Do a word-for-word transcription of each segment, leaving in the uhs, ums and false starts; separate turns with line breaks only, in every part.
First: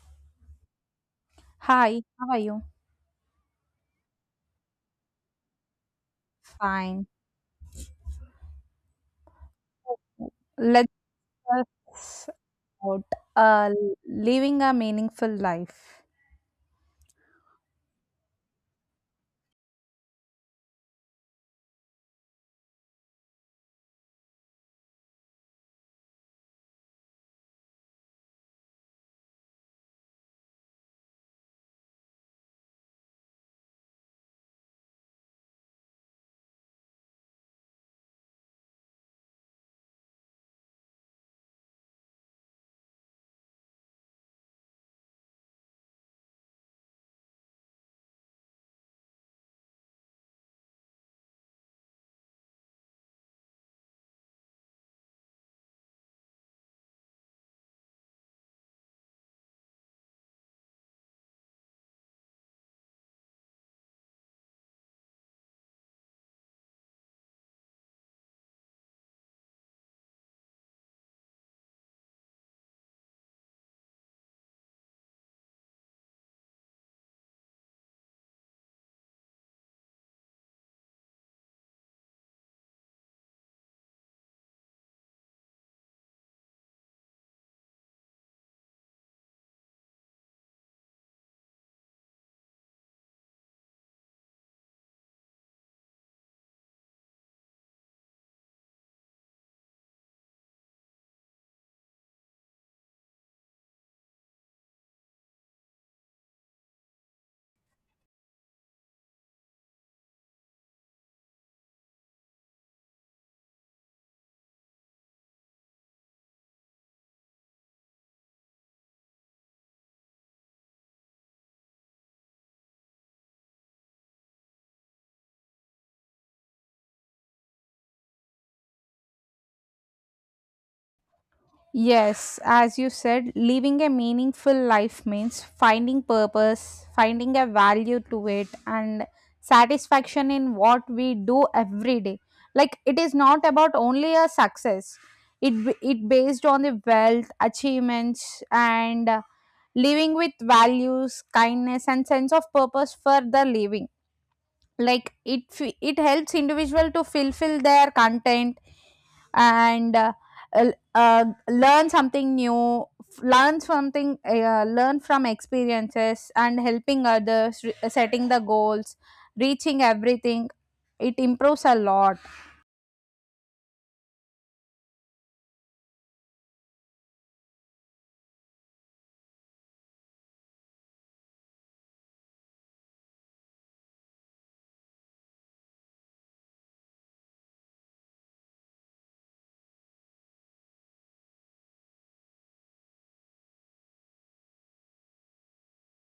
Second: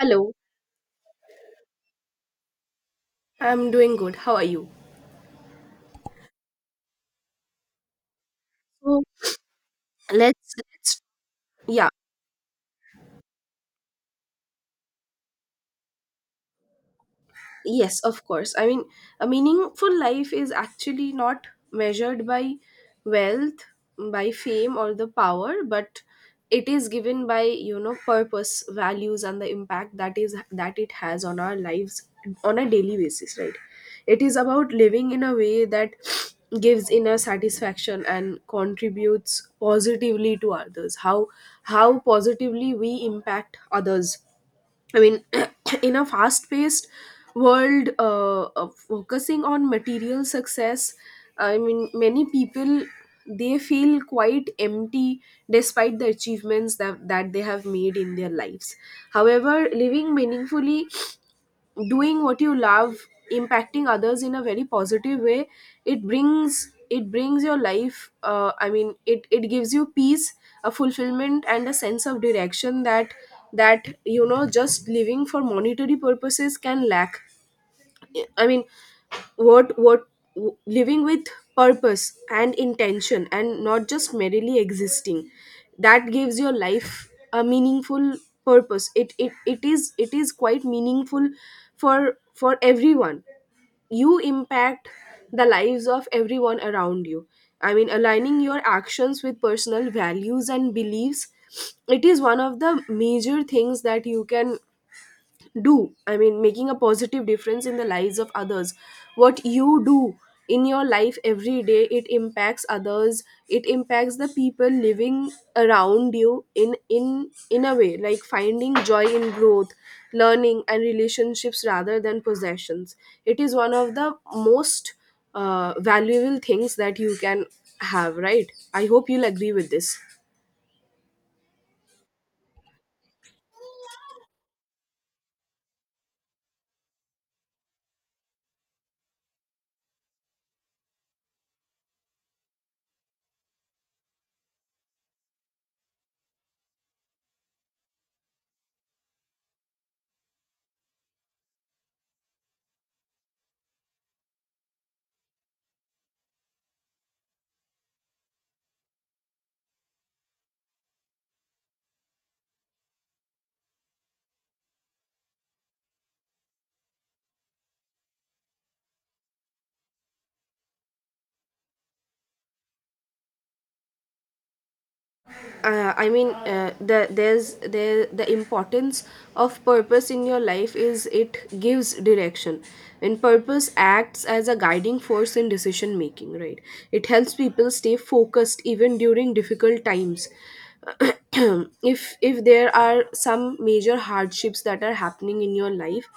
Hello,
Hi, how are you?
I'm doing good. How are you?
Fine.
So let's
Let's
let's yeah,
just out. Uh, Living a meaningful life.
Yes, of course. I mean, a meaningful life is actually not measured by wealth, by fame, or the power, but it is given by you know purpose, values, and the impact that is that it has on our lives on a daily basis. Right? It is about living in a way that gives inner satisfaction and contributes positively to others. How how positively we impact others. I mean, in a fast paced world, uh, of focusing on material success, I mean, many people, they feel quite empty despite the achievements that, that they have made in their lives. However, living meaningfully, doing what you love, impacting others in a very positive way, it brings it brings your life, uh, i mean it it gives you peace, a fulfillment and a sense of direction that that you know just living for monetary purposes can lack. I mean what what Living with purpose and intention and not just merely existing, that gives your life a meaningful purpose. It it, it is it is quite meaningful for for everyone. You impact the lives of everyone around you. I mean aligning your actions with personal values and beliefs, it is one of the major things that you can do. I mean making a positive difference in the lives of others, what you do in your life every day, it impacts others. It impacts the people living around you in in in a way, like finding joy in growth, learning and relationships rather than possessions. It is one of the most uh, valuable things that you can have, right? I hope you'll agree with this.
Yes, as you said, living a meaningful life means finding purpose, finding a value to it, and satisfaction in what we do every day. Like it is not about only a success. It b- it based on the wealth, achievements, and uh, living with values, kindness, and sense of purpose for the living. Like it f- it helps individual to fulfill their content, and uh, l- uh, learn something new. F- learn something uh, learn from experiences and helping others, re- uh, setting the goals, reaching everything. It improves a lot.
Uh, I mean uh, the there's there The importance of purpose in your life is it gives direction, and purpose acts as a guiding force in decision making, right? It helps people stay focused even during difficult times. if if there are some major hardships that are happening in your life,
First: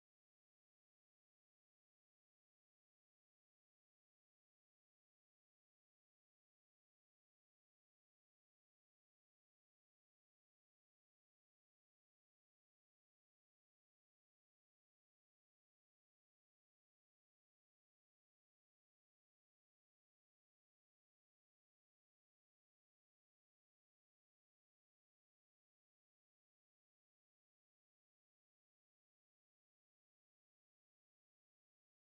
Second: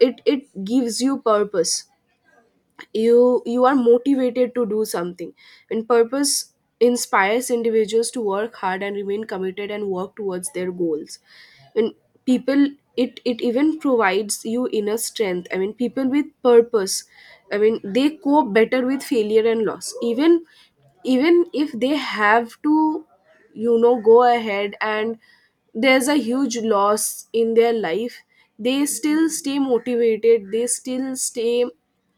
it it gives you purpose. You you are motivated to do something. And purpose inspires individuals to work hard and remain committed and work towards their goals. And people, it it even provides you inner strength. I mean people with purpose, i mean they cope better with failure and loss. Even even if they have to, you know go ahead, and there's a huge loss in their life, they still stay motivated. They still stay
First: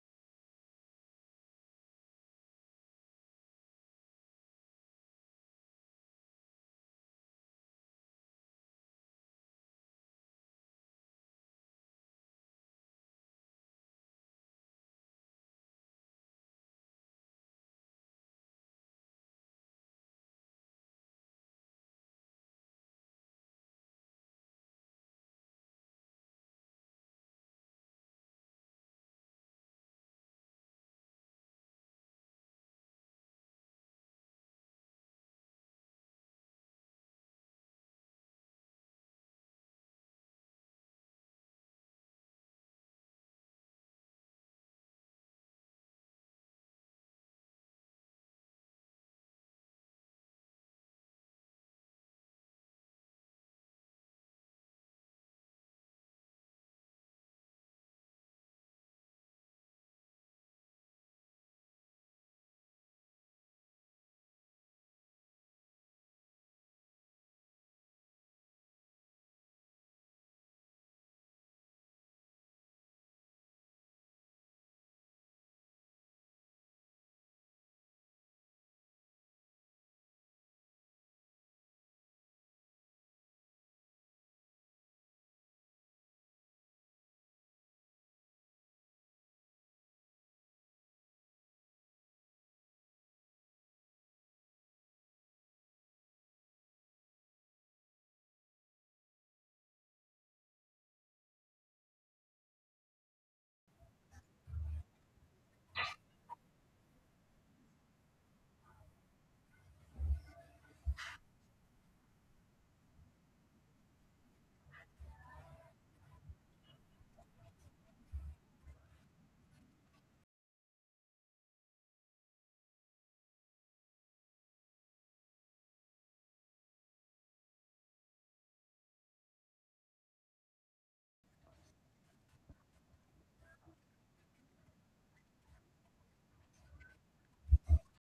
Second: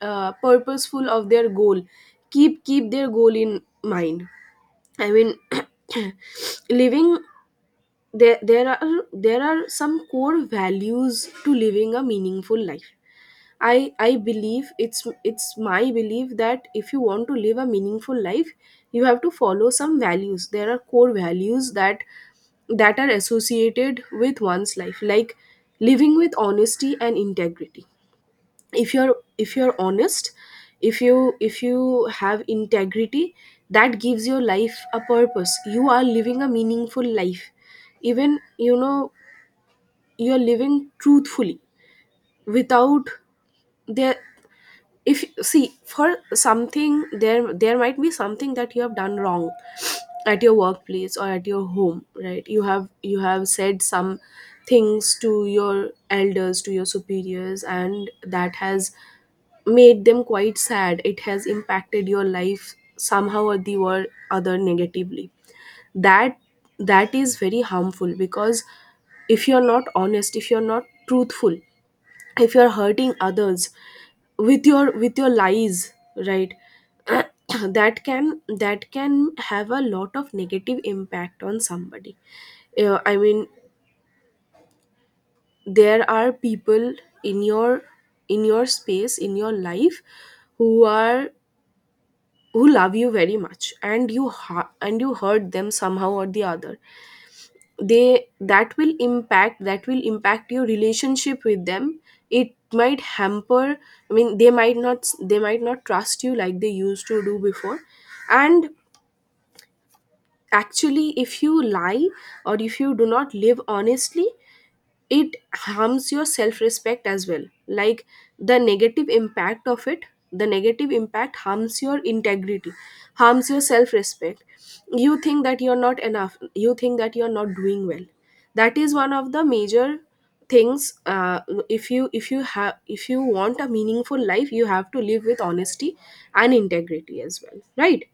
uh, purposeful of their goal, keep keep their goal in mind. i mean Living, there there are there are some core values to living a meaningful life. I I believe it's it's my belief that if you want to live a meaningful life, you have to follow some values. There are core values that that are associated with one's life, like living with honesty and integrity. If you're if you're honest, if you if you have integrity, that gives your life a purpose. You are living a meaningful life. Even, you know you're living truthfully, without, there, if see for something there there might be something that you have done wrong at your workplace or at your home, right? You have, you have said some things to your elders, to your superiors, and that has made them quite sad. It has impacted your life somehow or the or other negatively. That that is very harmful, because if you're not honest, if you're not truthful, if you're hurting others with your with your lies, right? that can that can have a lot of negative impact on somebody. Uh, i mean there are people in your in your space in your life who are, who love you very much, and you ha- and you hurt them somehow or the other. They that will impact That will impact your relationship with them. It might hamper, i mean they might not, they might not trust you like they used to do before. And actually, if you lie or if you do not live honestly, it harms your self respect as well. Like, the negative impact of it, the negative impact harms your integrity, harms your self respect. You think that you're not enough, you think that you're not doing well. That is one of the major things. Uh, if you, if you have if you want a meaningful life, you have to live with honesty and integrity as well, right?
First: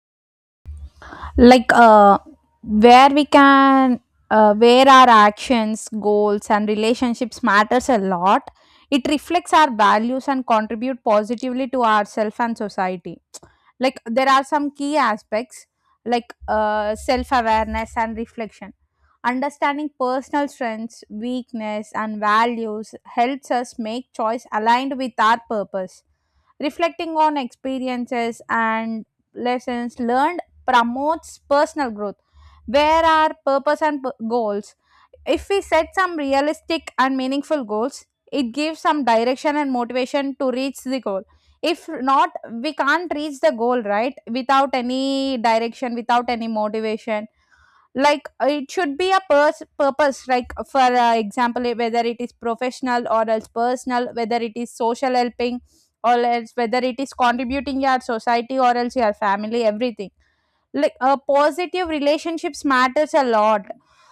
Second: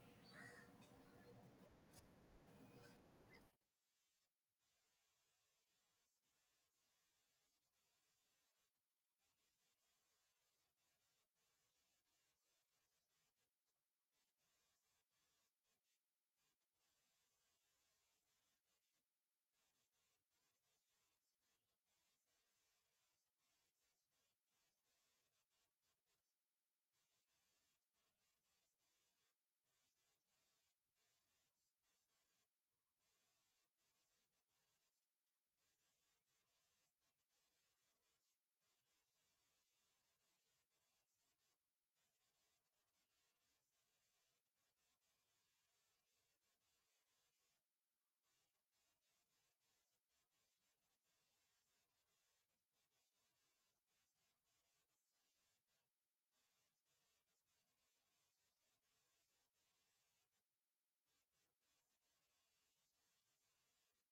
Like uh, where we can uh, where our actions, goals, and relationships matters a lot. It reflects our values and contribute positively to ourselves and society. Like there are some key aspects, like uh, self-awareness and reflection. Understanding personal strengths, weakness, and values helps us make choice aligned with our purpose. Reflecting on experiences and lessons learned promotes personal growth. Where our purpose and p- goals, if we set some realistic and meaningful goals, it gives some direction and motivation to reach the goal. If not, we can't reach the goal, right? Without any direction, without any motivation. Like uh, it should be a pers- purpose, like for uh, example, eh, whether it is professional or else personal, whether it is social helping, or else whether it is contributing your society or else your family, everything. Like uh, positive relationships matters a lot.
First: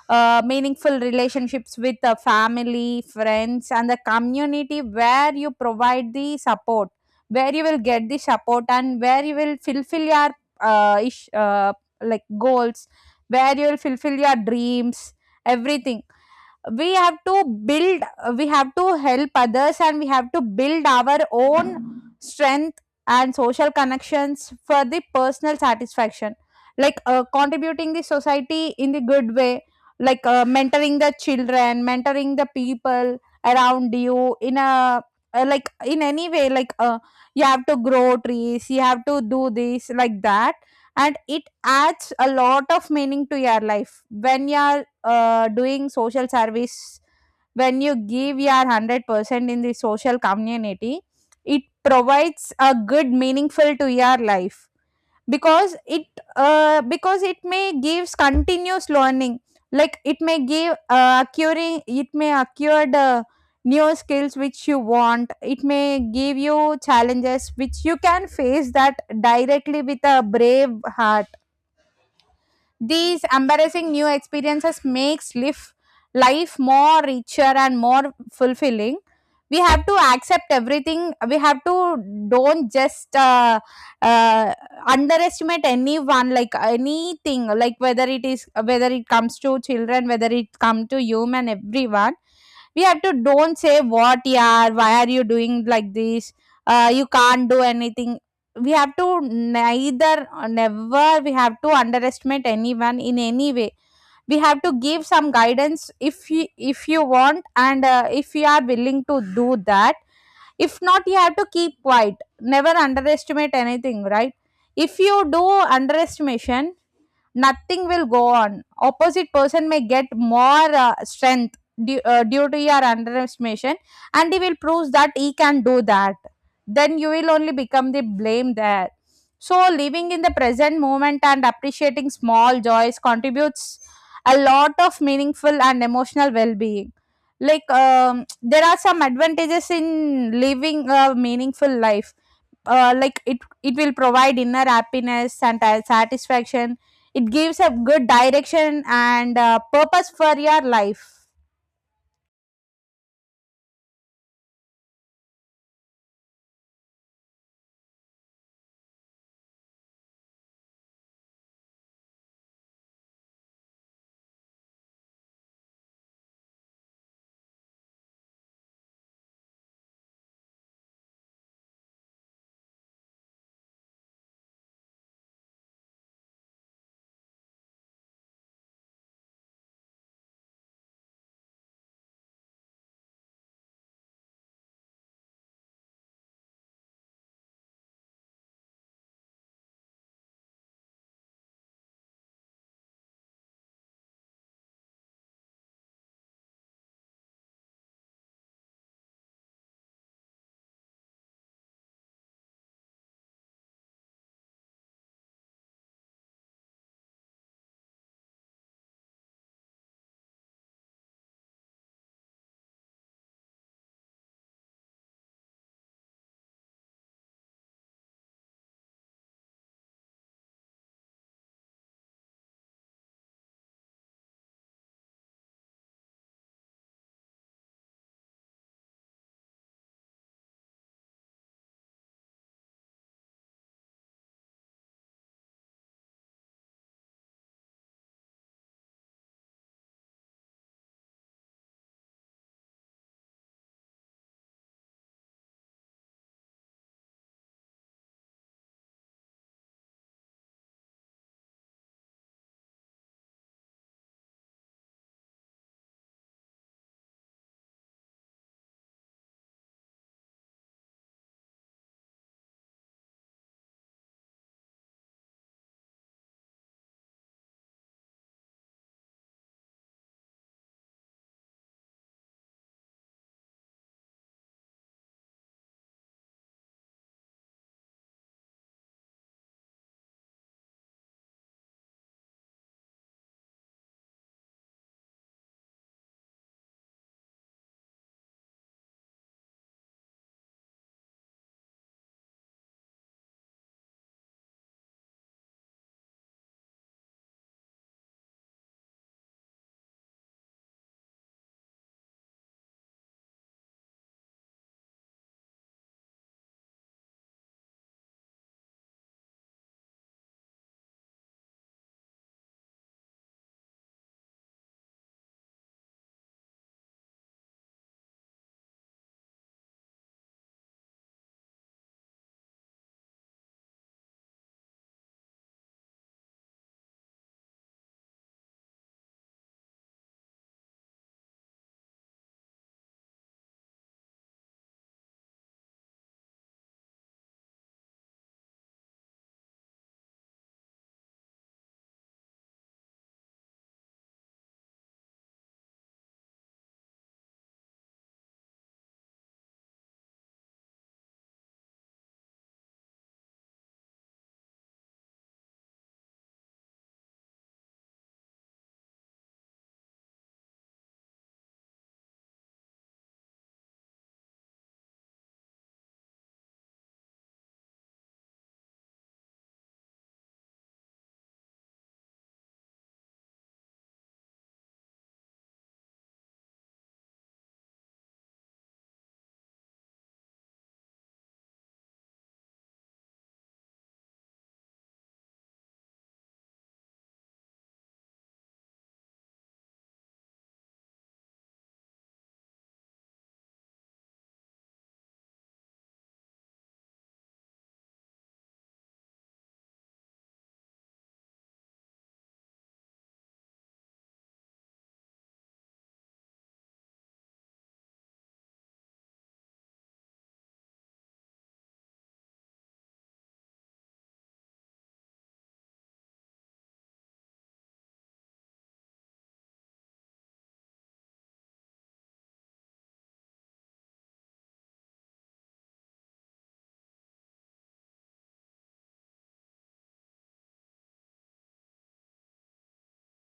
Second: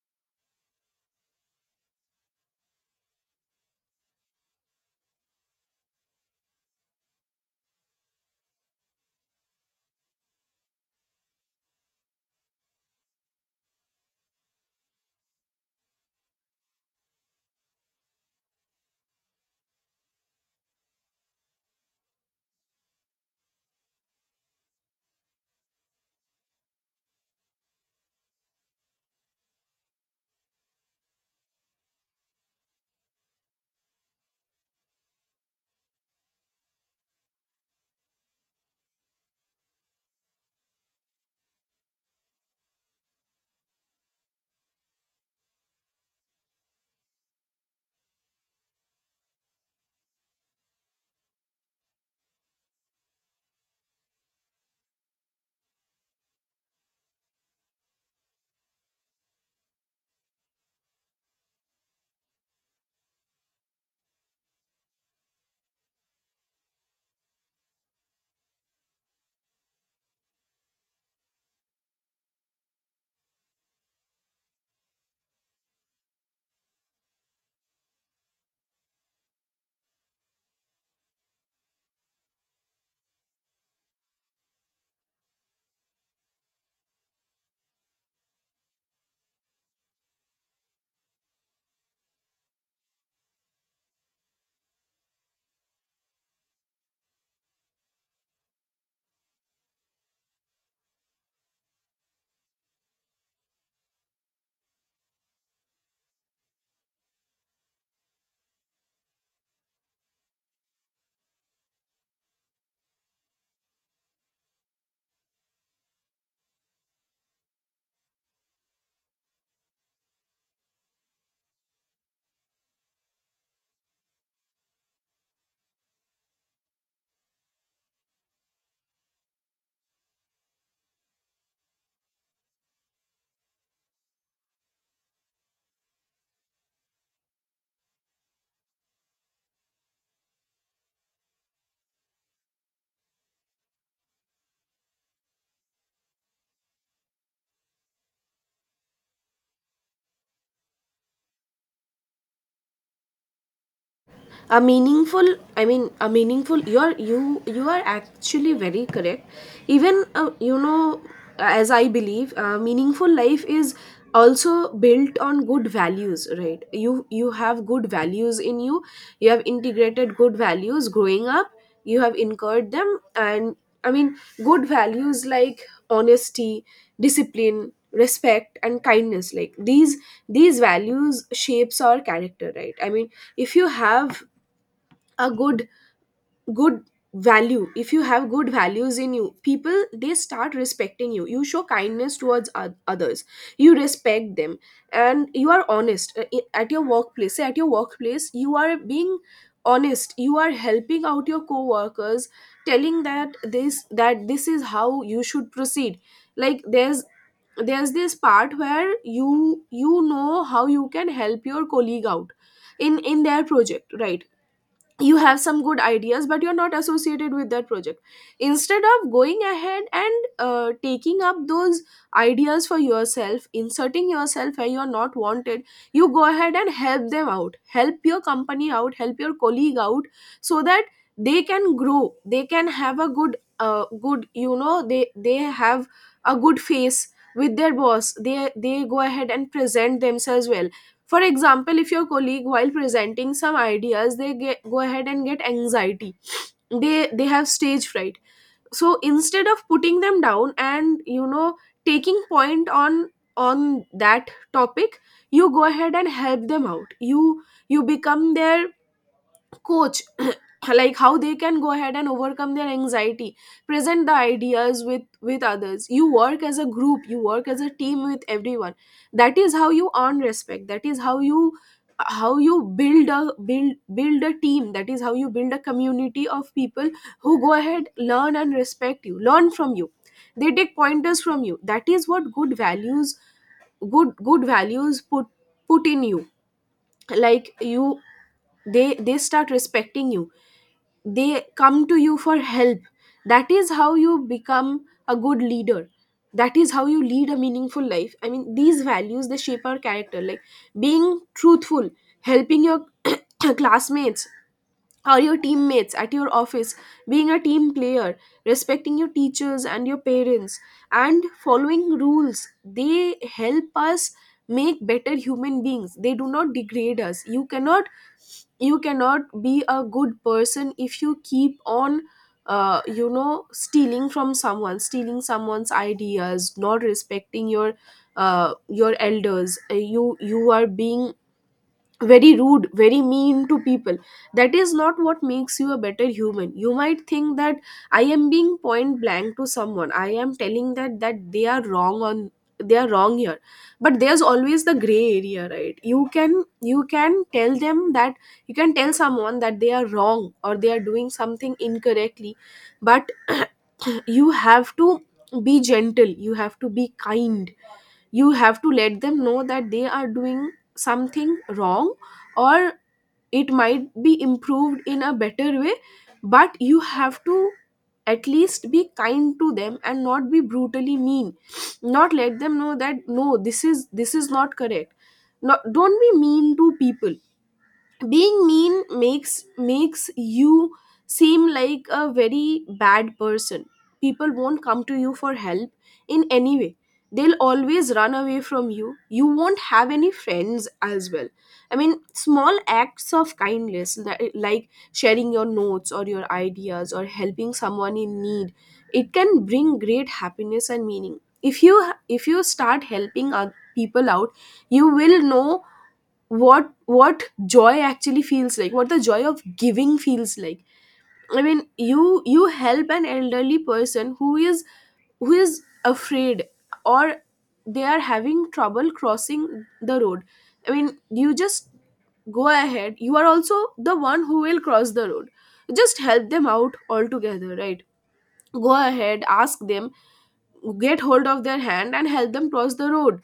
uh, Meaningful relationships with the family, friends, and the community, where you provide the support, where you will get the support, and where you will fulfill your uh, ish, uh, like goals, where you will fulfill your dreams, everything. We have to build, we have to help others, and we have to build our own strength and social connections for the personal satisfaction. Like uh, contributing the society in the good way, like uh, mentoring the children, mentoring the people around you in a, uh, like in any way, like uh, you have to grow trees, you have to do this, like that. And it adds a lot of meaning to your life when you are uh, doing social service. When you give your one hundred percent in the social community, it provides a good meaningful to your life, because it, uh, because it may gives continuous learning. Like it may give uh, acquiring it may acquire the new skills which you want. It may give you challenges which you can face that directly, with a brave heart. These embarrassing new experiences makes life, life more richer and more fulfilling. We have to accept everything. We have to don't just uh, uh, underestimate anyone, like anything, like whether it is, whether it comes to children, whether it come to human, everyone. We have to don't say what, yeah, why are you doing like this. Uh, you can't do anything. We have to neither, uh, never we have to underestimate anyone in any way. We have to give some guidance. If you if you want, and uh, if you are willing to do that. If not, you have to keep quiet. Never underestimate anything, right? If you do underestimation, nothing will go on. Opposite person may get more uh, strength, due, uh, due to your underestimation, and he will prove that he can do that. Then you will only become the blame there. So living in the present moment and appreciating small joys contributes a lot of meaningful and emotional well-being. Like um, there are some advantages in living a meaningful life. Uh, like it it will provide inner happiness and uh, satisfaction. It gives a good direction and uh, purpose for your life.
A meaningful, i mean a meaningful, you are you you are actually very correct. Even, uh, you know as I believe, uh, meaningful life is also built on good values, right? You you have good values in you, you have integrated good values growing up, you have incurred them. And, i mean good values like honesty, discipline, respect and kindness, like these these values shapes our character, right? I mean if you have a good good value, if you have good values in you, people, they start respecting you. You show kindness towards oth- others, you respect them, and you are honest. Uh, i- at your workplace, say at your workplace, you are being honest, you are helping out your co-workers, telling that this that this is how you should proceed. Like, there's there's this part where you you know how you can help your colleague out in in their project, right? You have some good ideas but you're not associated with that project. Instead of going ahead and uh, taking up those ideas for yourself, inserting yourself where you're not wanted, you go ahead and help them out, help your company out, help your colleague out, so that they can grow, they can have a good, uh, good you know they they have a good face with their boss. They they go ahead and present themselves well. For example, if your colleague, while presenting some ideas, they get, go ahead and get anxiety, they they have stage fright. So instead of putting them down and, you know taking point on, on that topic, you go ahead and help them out. You you become their coach, like how they can go ahead and overcome their anxiety, present the ideas with, with others. You work as a group, you work as a team with everyone. That is how you earn respect, that is how, you how you build a, build build a team. That is how you build a community of people who go ahead, learn and respect you, learn from you, they take pointers from you. That is what good values, good good values put, put in you. Like, you, they they start respecting you, they come to you for help. That is how you become a good leader, that is how you lead a meaningful life. I mean these values, they shape our character, like being truthful, helping your classmates or your teammates at your office, being a team player, respecting your teachers and your parents, and following rules. They help us make better human beings. They do not degrade us. You cannot you cannot be a good person if you keep on, uh, you know stealing from someone, stealing someone's ideas, not respecting your, uh, your elders. Uh, you you are being very rude, very mean to people. That is not what makes you a better human. You might think that I am being point blank to someone, I am telling that, that they are wrong on, they are wrong here, but there's always the gray area, right? You can you can tell them that, you can tell someone that they are wrong or they are doing something incorrectly, but you have to be gentle, you have to be kind. You have to let them know that they are doing something wrong, or it might be improved in a better way, but you have to at least be kind to them and not be brutally mean. Not let them know that no, this is, this is not correct. No, don't be mean to people. Being mean makes makes you seem like a very bad person. People won't come to you for help in any way. They'll always run away from you, you won't have any friends as well. I mean small acts of kindness, li- like sharing your notes or your ideas or helping someone in need, it can bring great happiness and meaning. If you, if you start helping other people out, you will know what what joy actually feels like, what the joy of giving feels like. i mean you you help an elderly person who is, who is afraid, or they are having trouble crossing the road. I mean you just go ahead, you are also the one who will cross the road, just help them out altogether, right? Go ahead, ask them, get hold of their hand and help them cross the road.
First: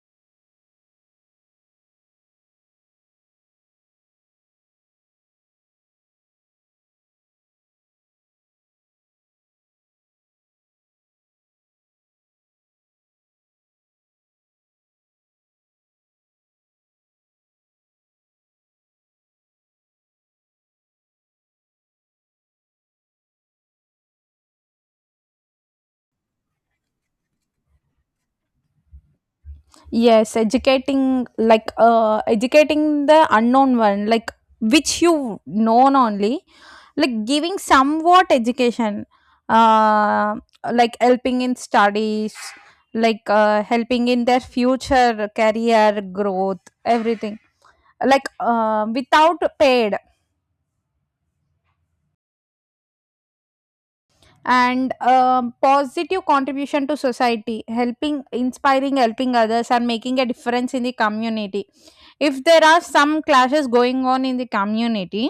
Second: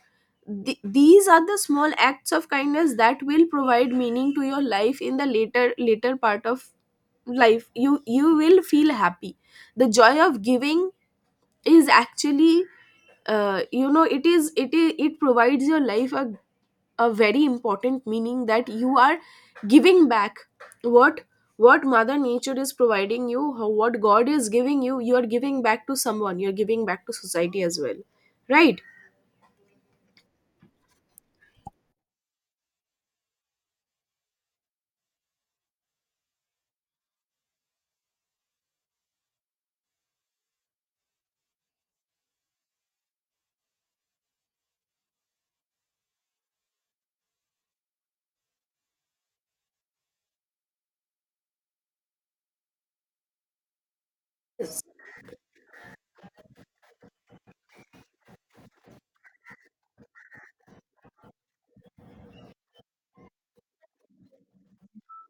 Th- these are the small acts of kindness that will provide meaning to your life in the later later part of life. You you will feel happy. The joy of giving is actually, uh, you know it is it is it provides your life a a very important meaning, that you are giving back what what mother nature is providing you, how- what god is giving you. You are giving back to someone, you're giving back to society as well, right?
Yes, educating, like uh educating the unknown one, like which you known only, like giving somewhat education, uh, like helping in studies, like uh, helping in their future career growth, everything, like uh, without paid.
Yes.
And um, positive contribution to society, helping, inspiring, helping others, and making a difference in the community. If there are some clashes going on in the community,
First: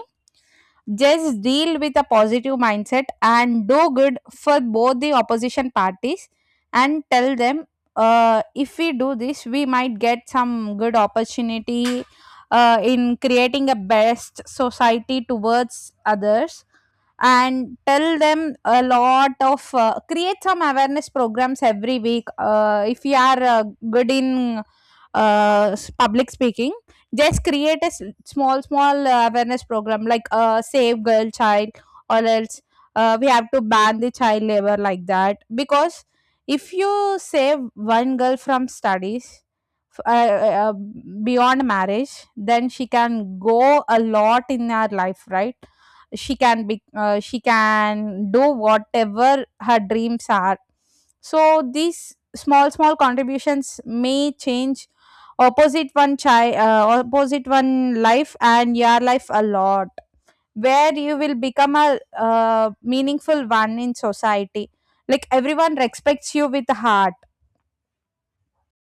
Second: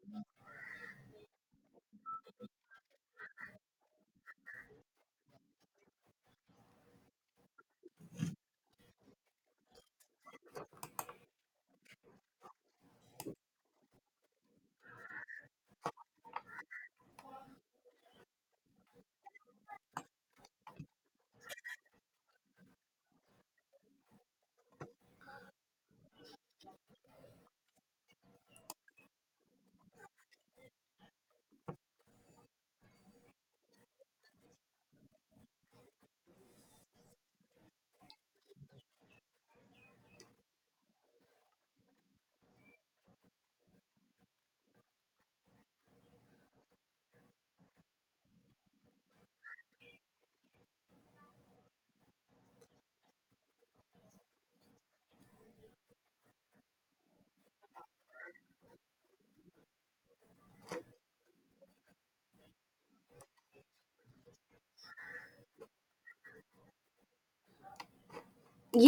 just deal with a positive mindset and do good for both the opposition parties, and tell them, uh, if we do this, we might get some good opportunity uh, in creating a best society towards others. And tell them a lot of, uh, create some awareness programs every week. Uh, if you are uh, good in uh, s- public speaking, just create a s- small, small uh, awareness program, like uh, save girl child, or else uh, we have to ban the child labor, like that. Because if you save one girl from studies, f- uh, uh, uh, beyond marriage, then she can go a lot in her life, right? She can be uh, she can do whatever her dreams are. So these small, small contributions may change opposite one child uh, opposite one life, and your life a lot, where you will become a uh, meaningful one in society, like everyone respects you with heart.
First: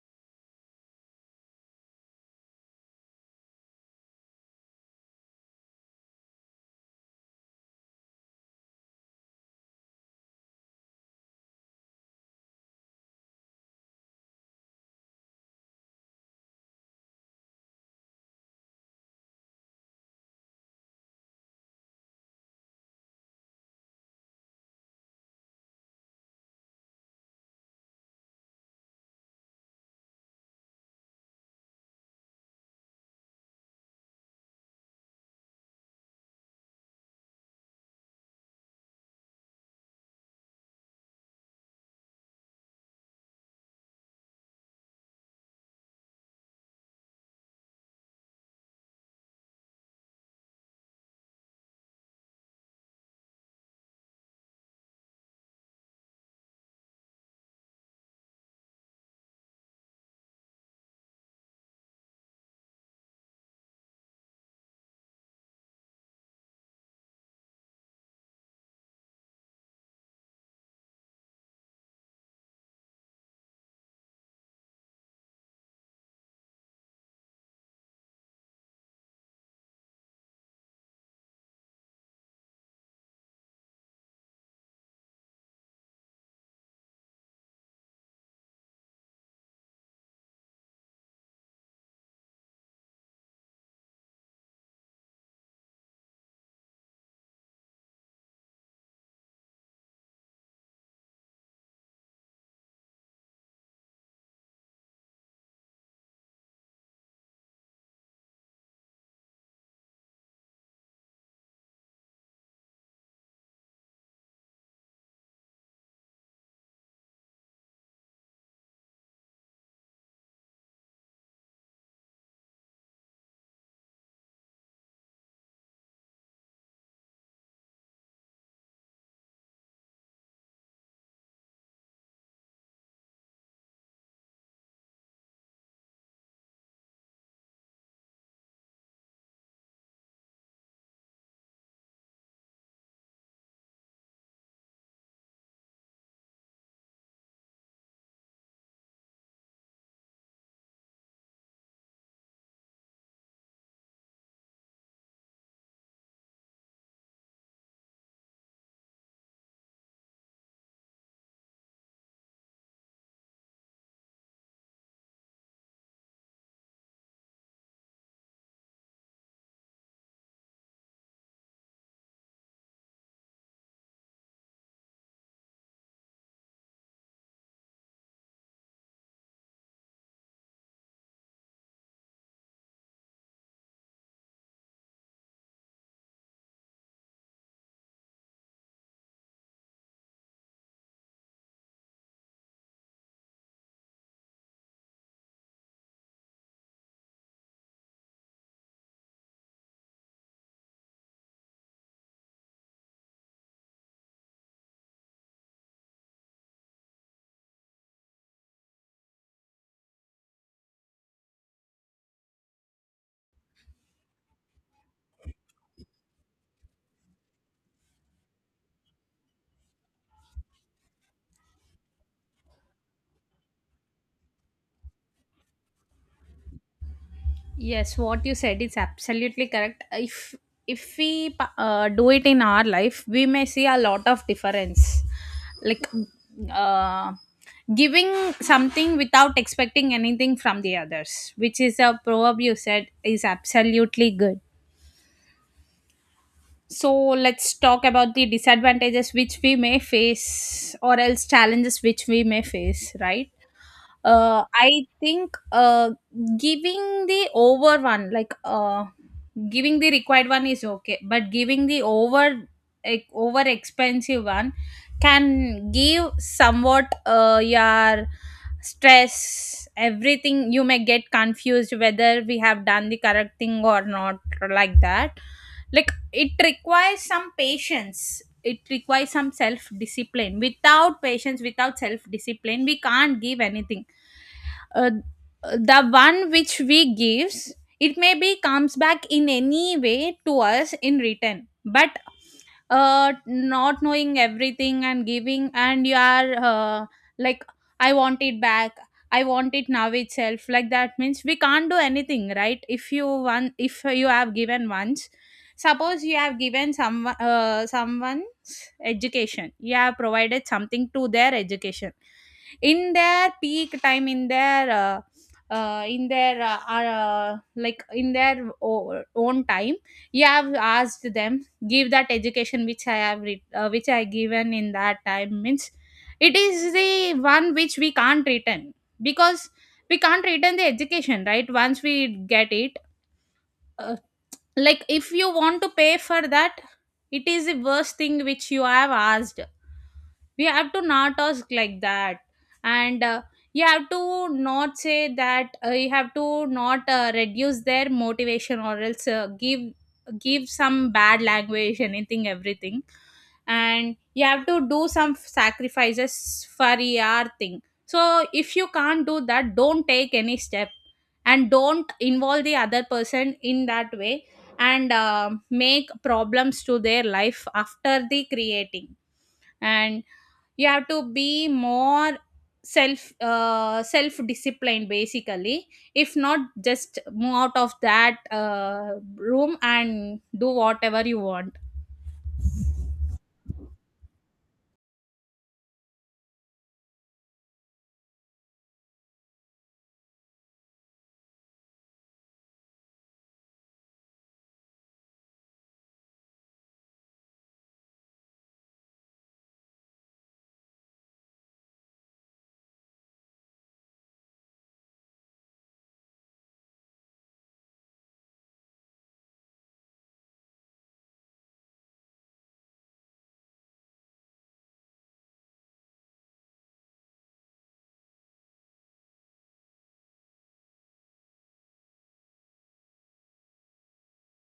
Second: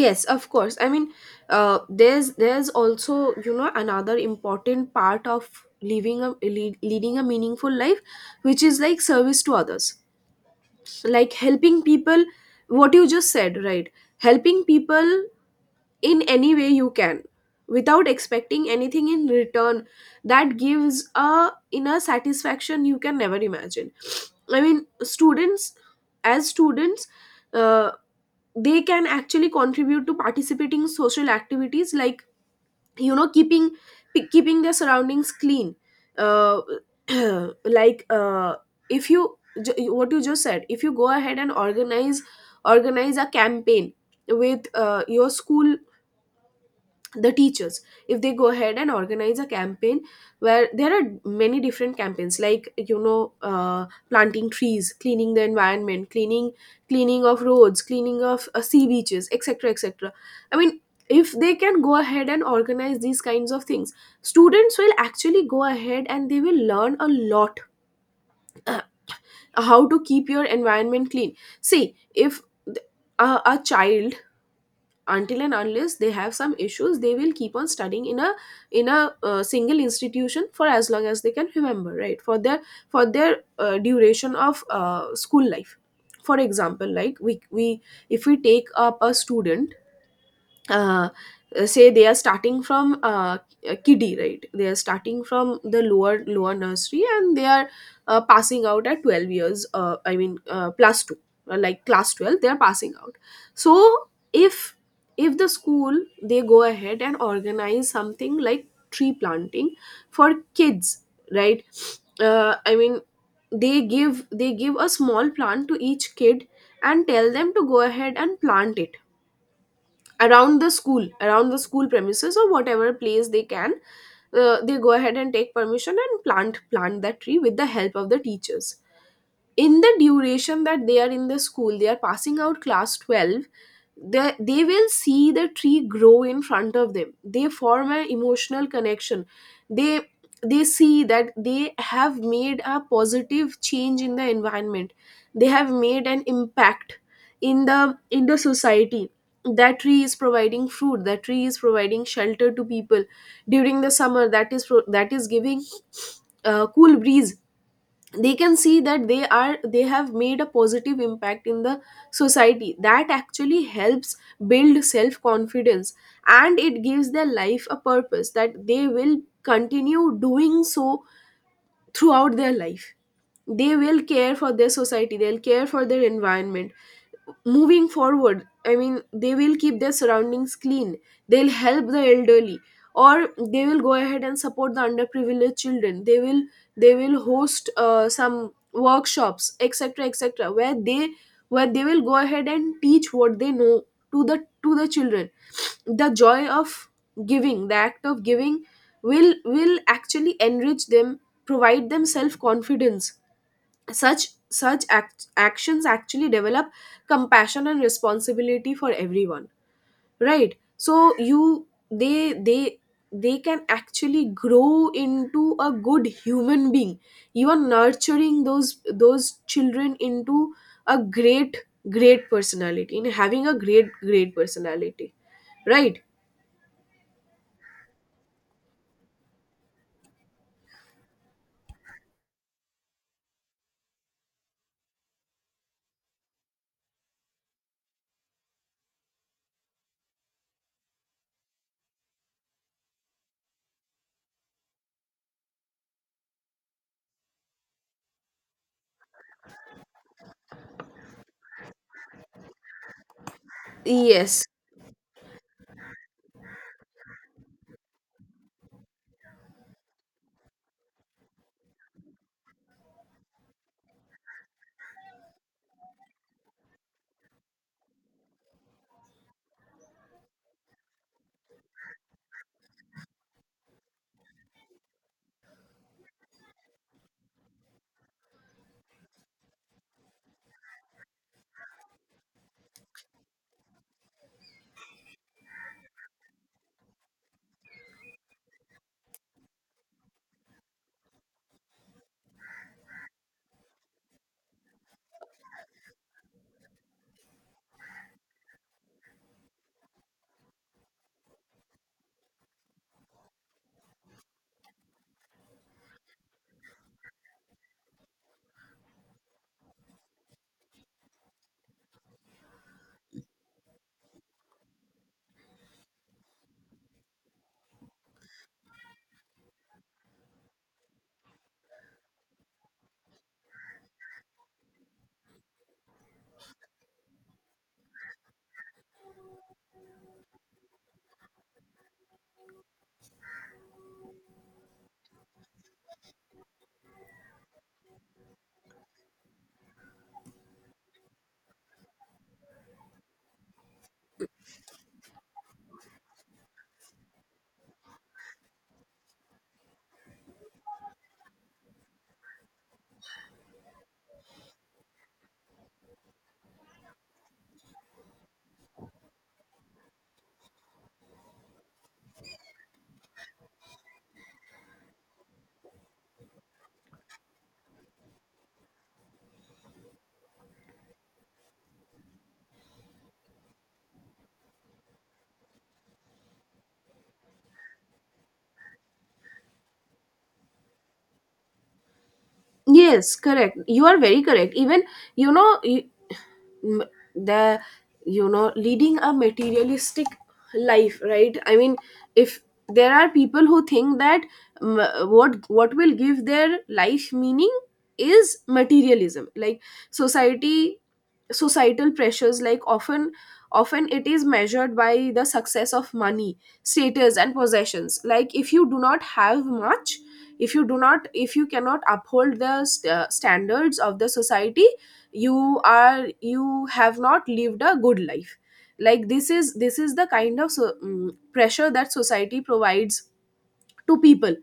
Yes, of course. I mean, uh, there's there's also you know, another important part of living a lead, leading a meaningful life, which is like service to others, like helping people, what you just said, right? Helping people in any way you can, without expecting anything in return, that gives a inner satisfaction you can never imagine. I mean, students as students, uh, they can actually contribute to participating in social activities like, you know, keeping p- keeping their surroundings clean. uh, like uh, if you ju- what you just said, if you go ahead and organize organize a campaign with uh, your school, the teachers, if they go ahead and organize a campaign where there are many different campaigns like, you know, uh, planting trees, cleaning the environment, cleaning cleaning of roads, cleaning of uh, sea beaches, etc, etc. I mean, if they can go ahead and organize these kinds of things, students will actually go ahead and they will learn a lot. How to keep your environment clean. See, if th- a, a child, until and unless they have some issues, they will keep on studying in a in a uh, single institution for as long as they can remember, right? For their for their uh, duration of uh, school life. For example, like we we if we take up a student, uh, say they are starting from, uh, a kiddie, right? They are starting from the lower lower nursery and they are, uh, passing out at twelve years, uh, I mean, uh, plus two, uh, like class twelve, they are passing out. So if if the school, they go ahead and organize something like tree planting for kids, right? uh, I mean, they give, they give a small plant to each kid and tell them to go ahead and plant it around the school, around the school premises, or whatever place they can. Uh, they go ahead and take permission and plant plant that tree with the help of the teachers. In the duration that they are in the school, they are passing out class twelve, they, they will see the tree grow in front of them, they form an emotional connection. They they see that they have made a positive change in the environment. They have made an impact in the in the society. That tree is providing food, that tree is providing shelter to people during the summer. That is pro- that is giving, uh, cool breeze. They can see that they are, they have made a positive impact in the society. That actually helps build self confidence, and it gives their life a purpose, that they will continue doing so throughout their life. They will care for their society, they'll care for their environment moving forward. I mean, they will keep their surroundings clean, they'll help the elderly, or they will go ahead and support the underprivileged children. They will they will host uh, some workshops, etc, etc, where they, where they will go ahead and teach what they know to the to the children. The joy of giving, the act of giving, will will actually enrich them, provide them self confidence. Such such act- actions actually develop compassion and responsibility for everyone. Right? So you they they they can actually grow into a good human being. You are nurturing those those children into a great, great personality in having a great great personality, right?
Yes, what you said is absolutely correct. If if we pa- uh, do it in our life, we may see a lot of difference. Like uh, giving something without expecting anything from the others, which is a proverb you said is absolutely good. So let's talk about the disadvantages which we may face, or else challenges which we may face, right?
yes
uh, I think uh, giving the over one, like uh, giving the required one is okay, but giving the over, like, over expensive one can give somewhat uh, your stress, everything. You may get confused whether we have done the correct thing or not, like that. Like it requires some patience, it requires some self discipline. Without patience, without self discipline, we can't give anything. uh, the one which we gives, it maybe comes back in any way to us in return. But uh, not knowing everything and giving, and you are uh, like, I want it back, I want it now itself, like that means we can't do anything, right? If you want, if you have given once, suppose you have given some, uh, someone's education, you have provided something to their education, in their peak time, in their uh, uh, in their uh, uh, like in their o- own time, you have asked them give that education, which i have re- uh, which i given in that time, means it is the one which we can't return, because we can't return the education, right? Once we get it, uh, like if you want to pay for that, it is the worst thing which you have asked. We have to not ask like that. And uh, you have to not say that, uh, you have to not uh, reduce their motivation, or else uh, give give some bad language, anything, everything. And you have to do some sacrifices for your thing. So if you can't do that, don't take any step, and don't involve the other person in that way, and uh, make problems to their life after the creating. And you have to be more self uh, self disciplined basically. If not, just move out of that uh, room and do whatever you want.
Yes, correct. You are very correct. Even, you know, you, m- the you know, leading a materialistic life, right? I mean, if there are people who think that, mm, what what will give their life meaning is materialism, like society, societal pressures, like often often it is measured by the success of money, status and possessions. Like if you do not have much, if you do not, if you cannot uphold the st- uh, standards of the society, you are, you have not lived a good life. Like this is this is the kind of so, mm, pressure that society provides to people.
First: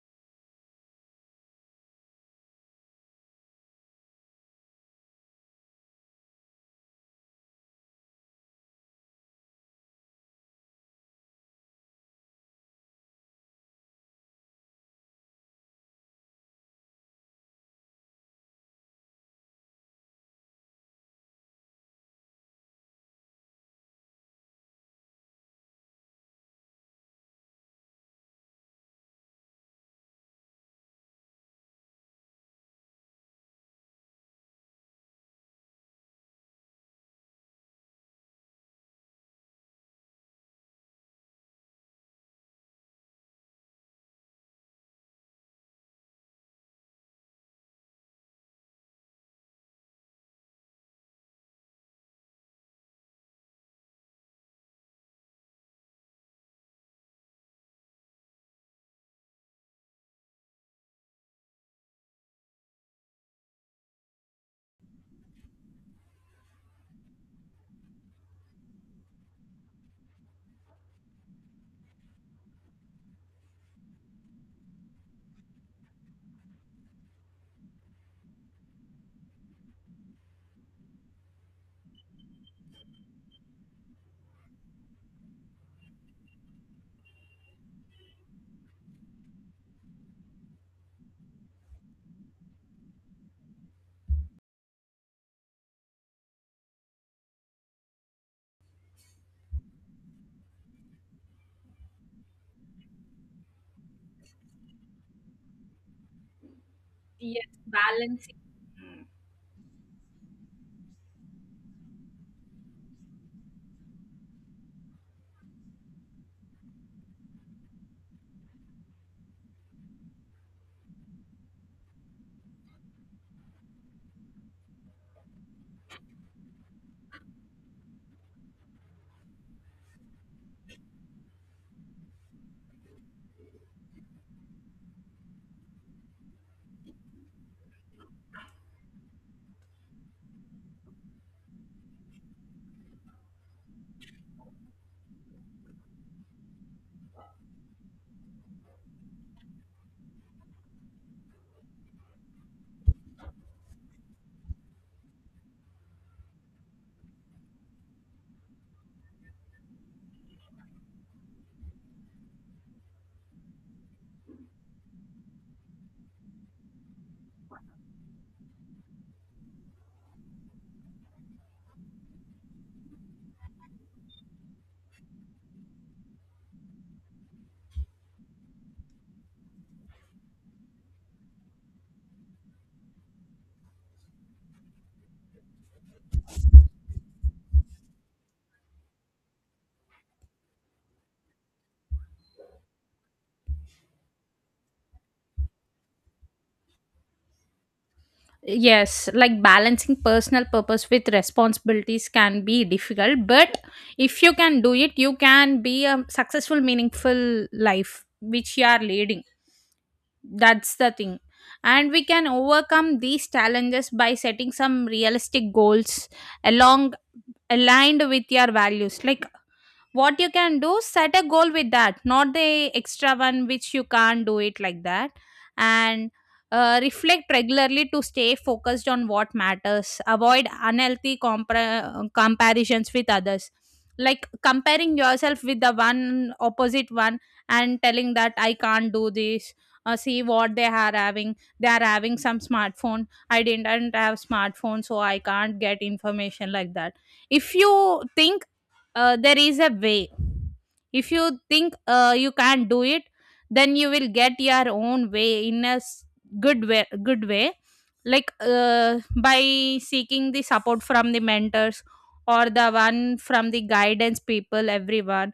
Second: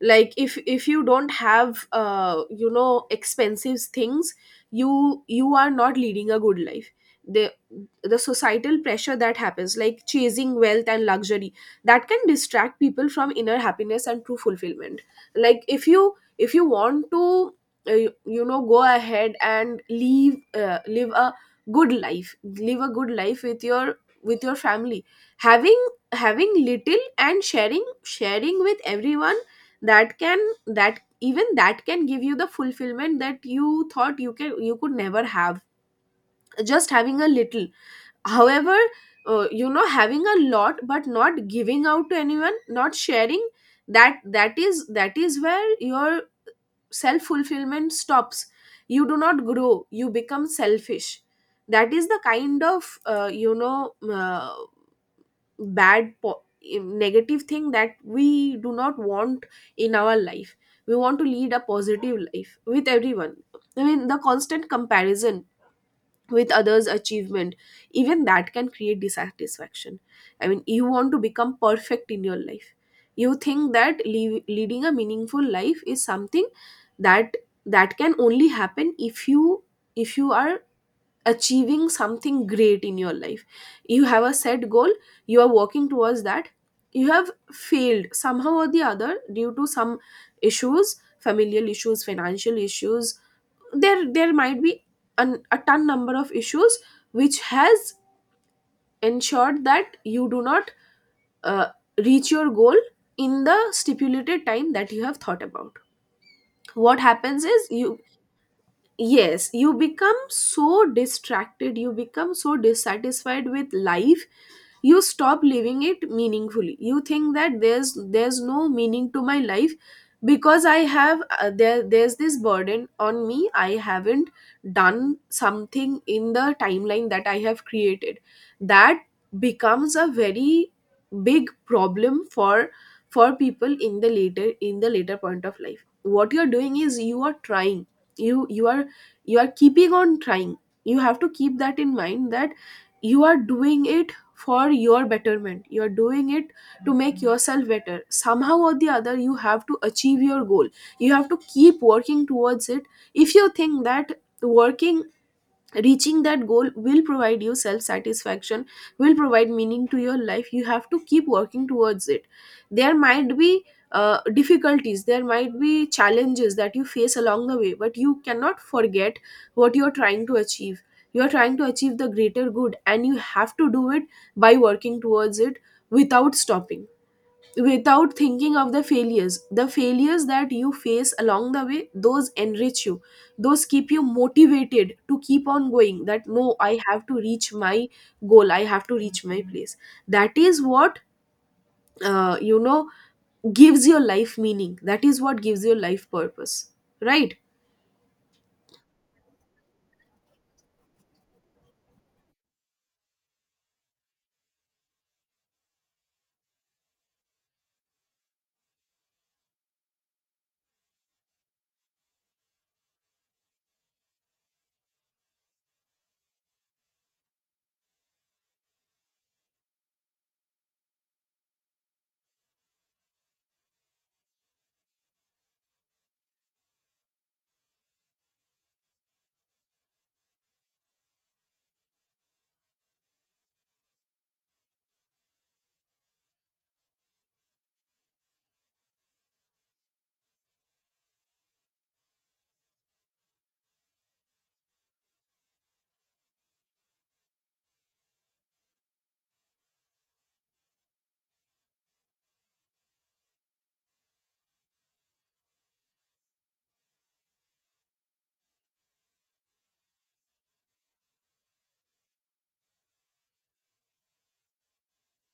Like if if you don't have, uh, you know, expensive things, you you are not leading a good life. The the societal pressure that happens, like chasing wealth and luxury, that can distract people from inner happiness and true fulfillment. Like if you if you want to, uh, you, you know go ahead and live uh, live a good life, live a good life with your with your family, having having little and sharing sharing with everyone, that can, that even that can give you the fulfillment that you thought you can you could never have, just having a little. However, uh, you know having a lot but not giving out to anyone, not sharing, that that is that is where your self fulfillment stops. You do not grow, you become selfish. That is the kind of, uh, you know uh, bad po- eh, negative thing that we do not want in our life. We want to lead a positive life with everyone. I mean, the constant comparison with others achievement, even that can create dissatisfaction. I mean, you want to become perfect in your life. You think that le- leading a meaningful life is something that that can only happen if you if you are achieving something great in your life. You have a set goal, you are working towards that. You have failed somehow or the other due to some issues, familial issues, financial issues. There there might be an, a ton number of issues which has ensured that you do not, uh, reach your goal in the stipulated time that you have thought about. What happens
Yes.
is you,
Balance.
yes, you become so distracted, you become so dissatisfied with life. You stop living it meaningfully. You think that there's there's no meaning to my life, because I have, uh, there there's this burden on me, I haven't done something in the timeline that I have created. That becomes a very big problem for for people in the later, in the later point of life. What you're doing is you are trying, you you are you are keeping on trying. You have to keep that in mind, that you are doing it for your betterment, you are doing it to make yourself better. Somehow or the other, you have to achieve your goal, you have to keep working towards it. If you think that working reaching that goal will provide you self satisfaction, will provide meaning to your life, you have to keep working towards it. There might be, uh, difficulties, there might be challenges that you face along the way, but you cannot forget what you are trying to achieve. You are trying to achieve the greater good, and you have to do it by working towards it, without stopping, without thinking of the failures. The failures that you face along the way, those enrich you, those keep you motivated to keep on going, that no, I have to reach my goal, I have to reach my place. That is what, uh, you know gives your life meaning, that is what gives your life purpose, right?
Yes, like balancing personal purpose with responsibilities can be difficult, but if you can do it, you can be a successful, meaningful life which you are leading. That's the thing. And we can overcome these challenges by setting some realistic goals, along, aligned with your values. Like what you can do, set a goal with that, not the extra one which you can't do it, like that. And uh, reflect regularly to stay focused on what matters, avoid unhealthy compar- uh, comparisons with others, like comparing yourself with the one, opposite one, and telling that I can't do this. Uh, see, what they are having, they are having some smartphone, I didn't have smartphone, so I can't get information, like that. If you think, uh, there is a way. If you think, uh, you can't do it, then you will get your own way in a s- good way, good way, like uh, by seeking the support from the mentors, or the one from the guidance people, everyone,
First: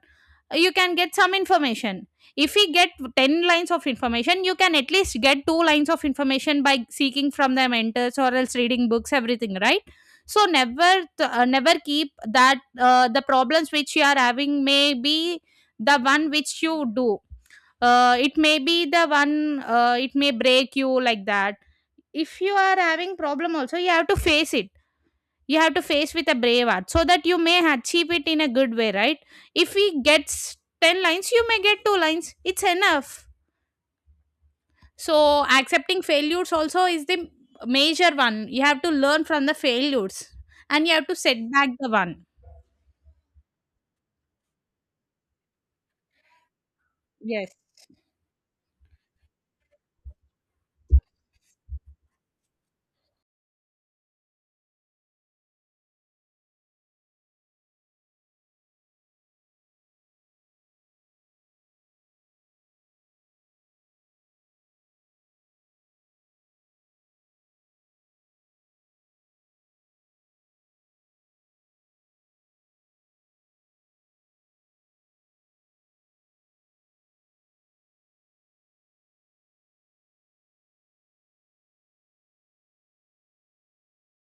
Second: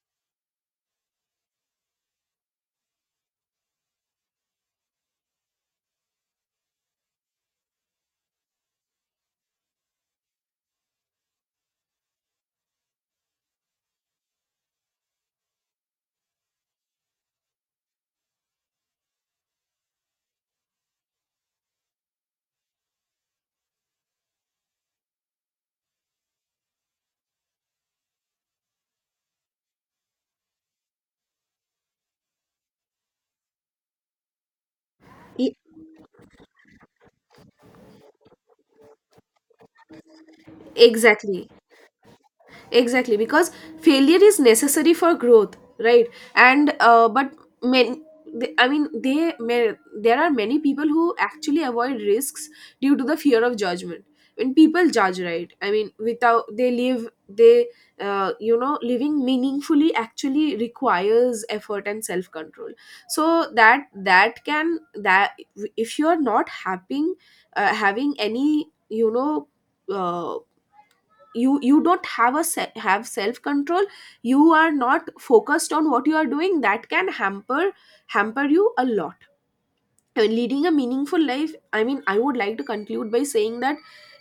you can get some information. If we get ten lines of information, you can at least get two lines of information by seeking from the mentors, or else reading books, everything, right? So never, th- uh, never keep that, uh, the problems which you are having may be the one which you do, uh, it may be the one, uh, it may break you, like that. If you are having problem also, you have to face it. You have to face with a brave heart, so that you may achieve it in a good way, right? If we get ten lines, you may get two lines, it's enough. So
E-
accepting failures also is the major one. You have to learn from the failures, and you have to set
exactly,
back the one.
exactly, because failure is necessary for growth, right? And, uh, but
Yes.
men they- I mean, they may, there are many people who actually avoid risks due to the fear of judgment. When people judge, right? I mean, without they live, they, uh, you know, living meaningfully actually requires effort and self control. So that that can that if you are not having, uh, having any, you know, Uh, you you don't have a se- have self control, you are not focused on what you are doing, that can hamper hamper you a lot. And leading a meaningful life, I mean, I would like to conclude by saying that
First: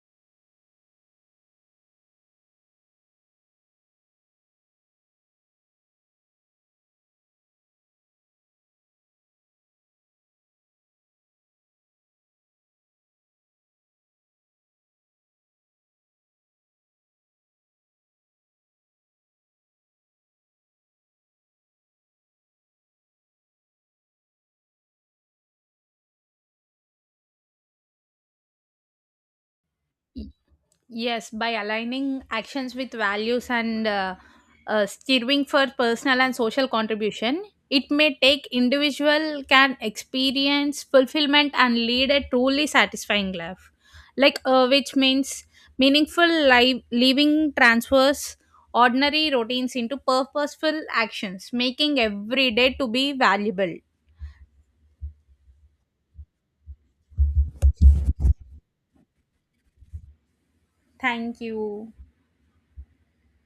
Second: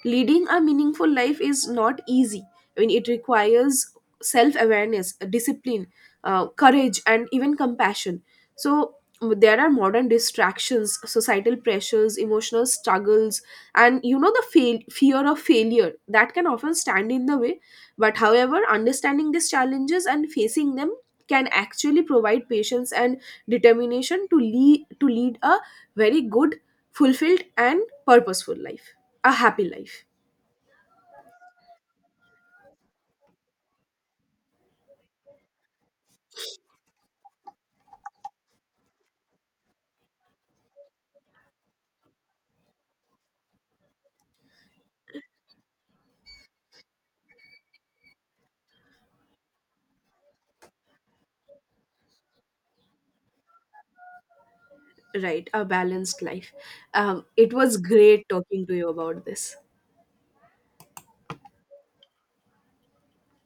leading a meaningful life is not easy. I mean, it requires self awareness, discipline, uh, courage and even compassion. So there are modern distractions, societal pressures, emotional struggles, and, you know, the fail- fear of failure that can often stand in the way. But however, understanding these challenges and facing them can actually provide patience and determination to lead to lead a very good, fulfilled and purposeful life, a happy life.
Yes, by aligning actions with values, and uh, uh, steering for personal and social contribution, it may take, individual can experience fulfillment and lead a truly satisfying life. Like uh, which means, meaningful life, living transfers ordinary routines into purposeful actions, making every day to be valuable.
Right, a balanced life. Um, it was great talking to you about this.
Thank you.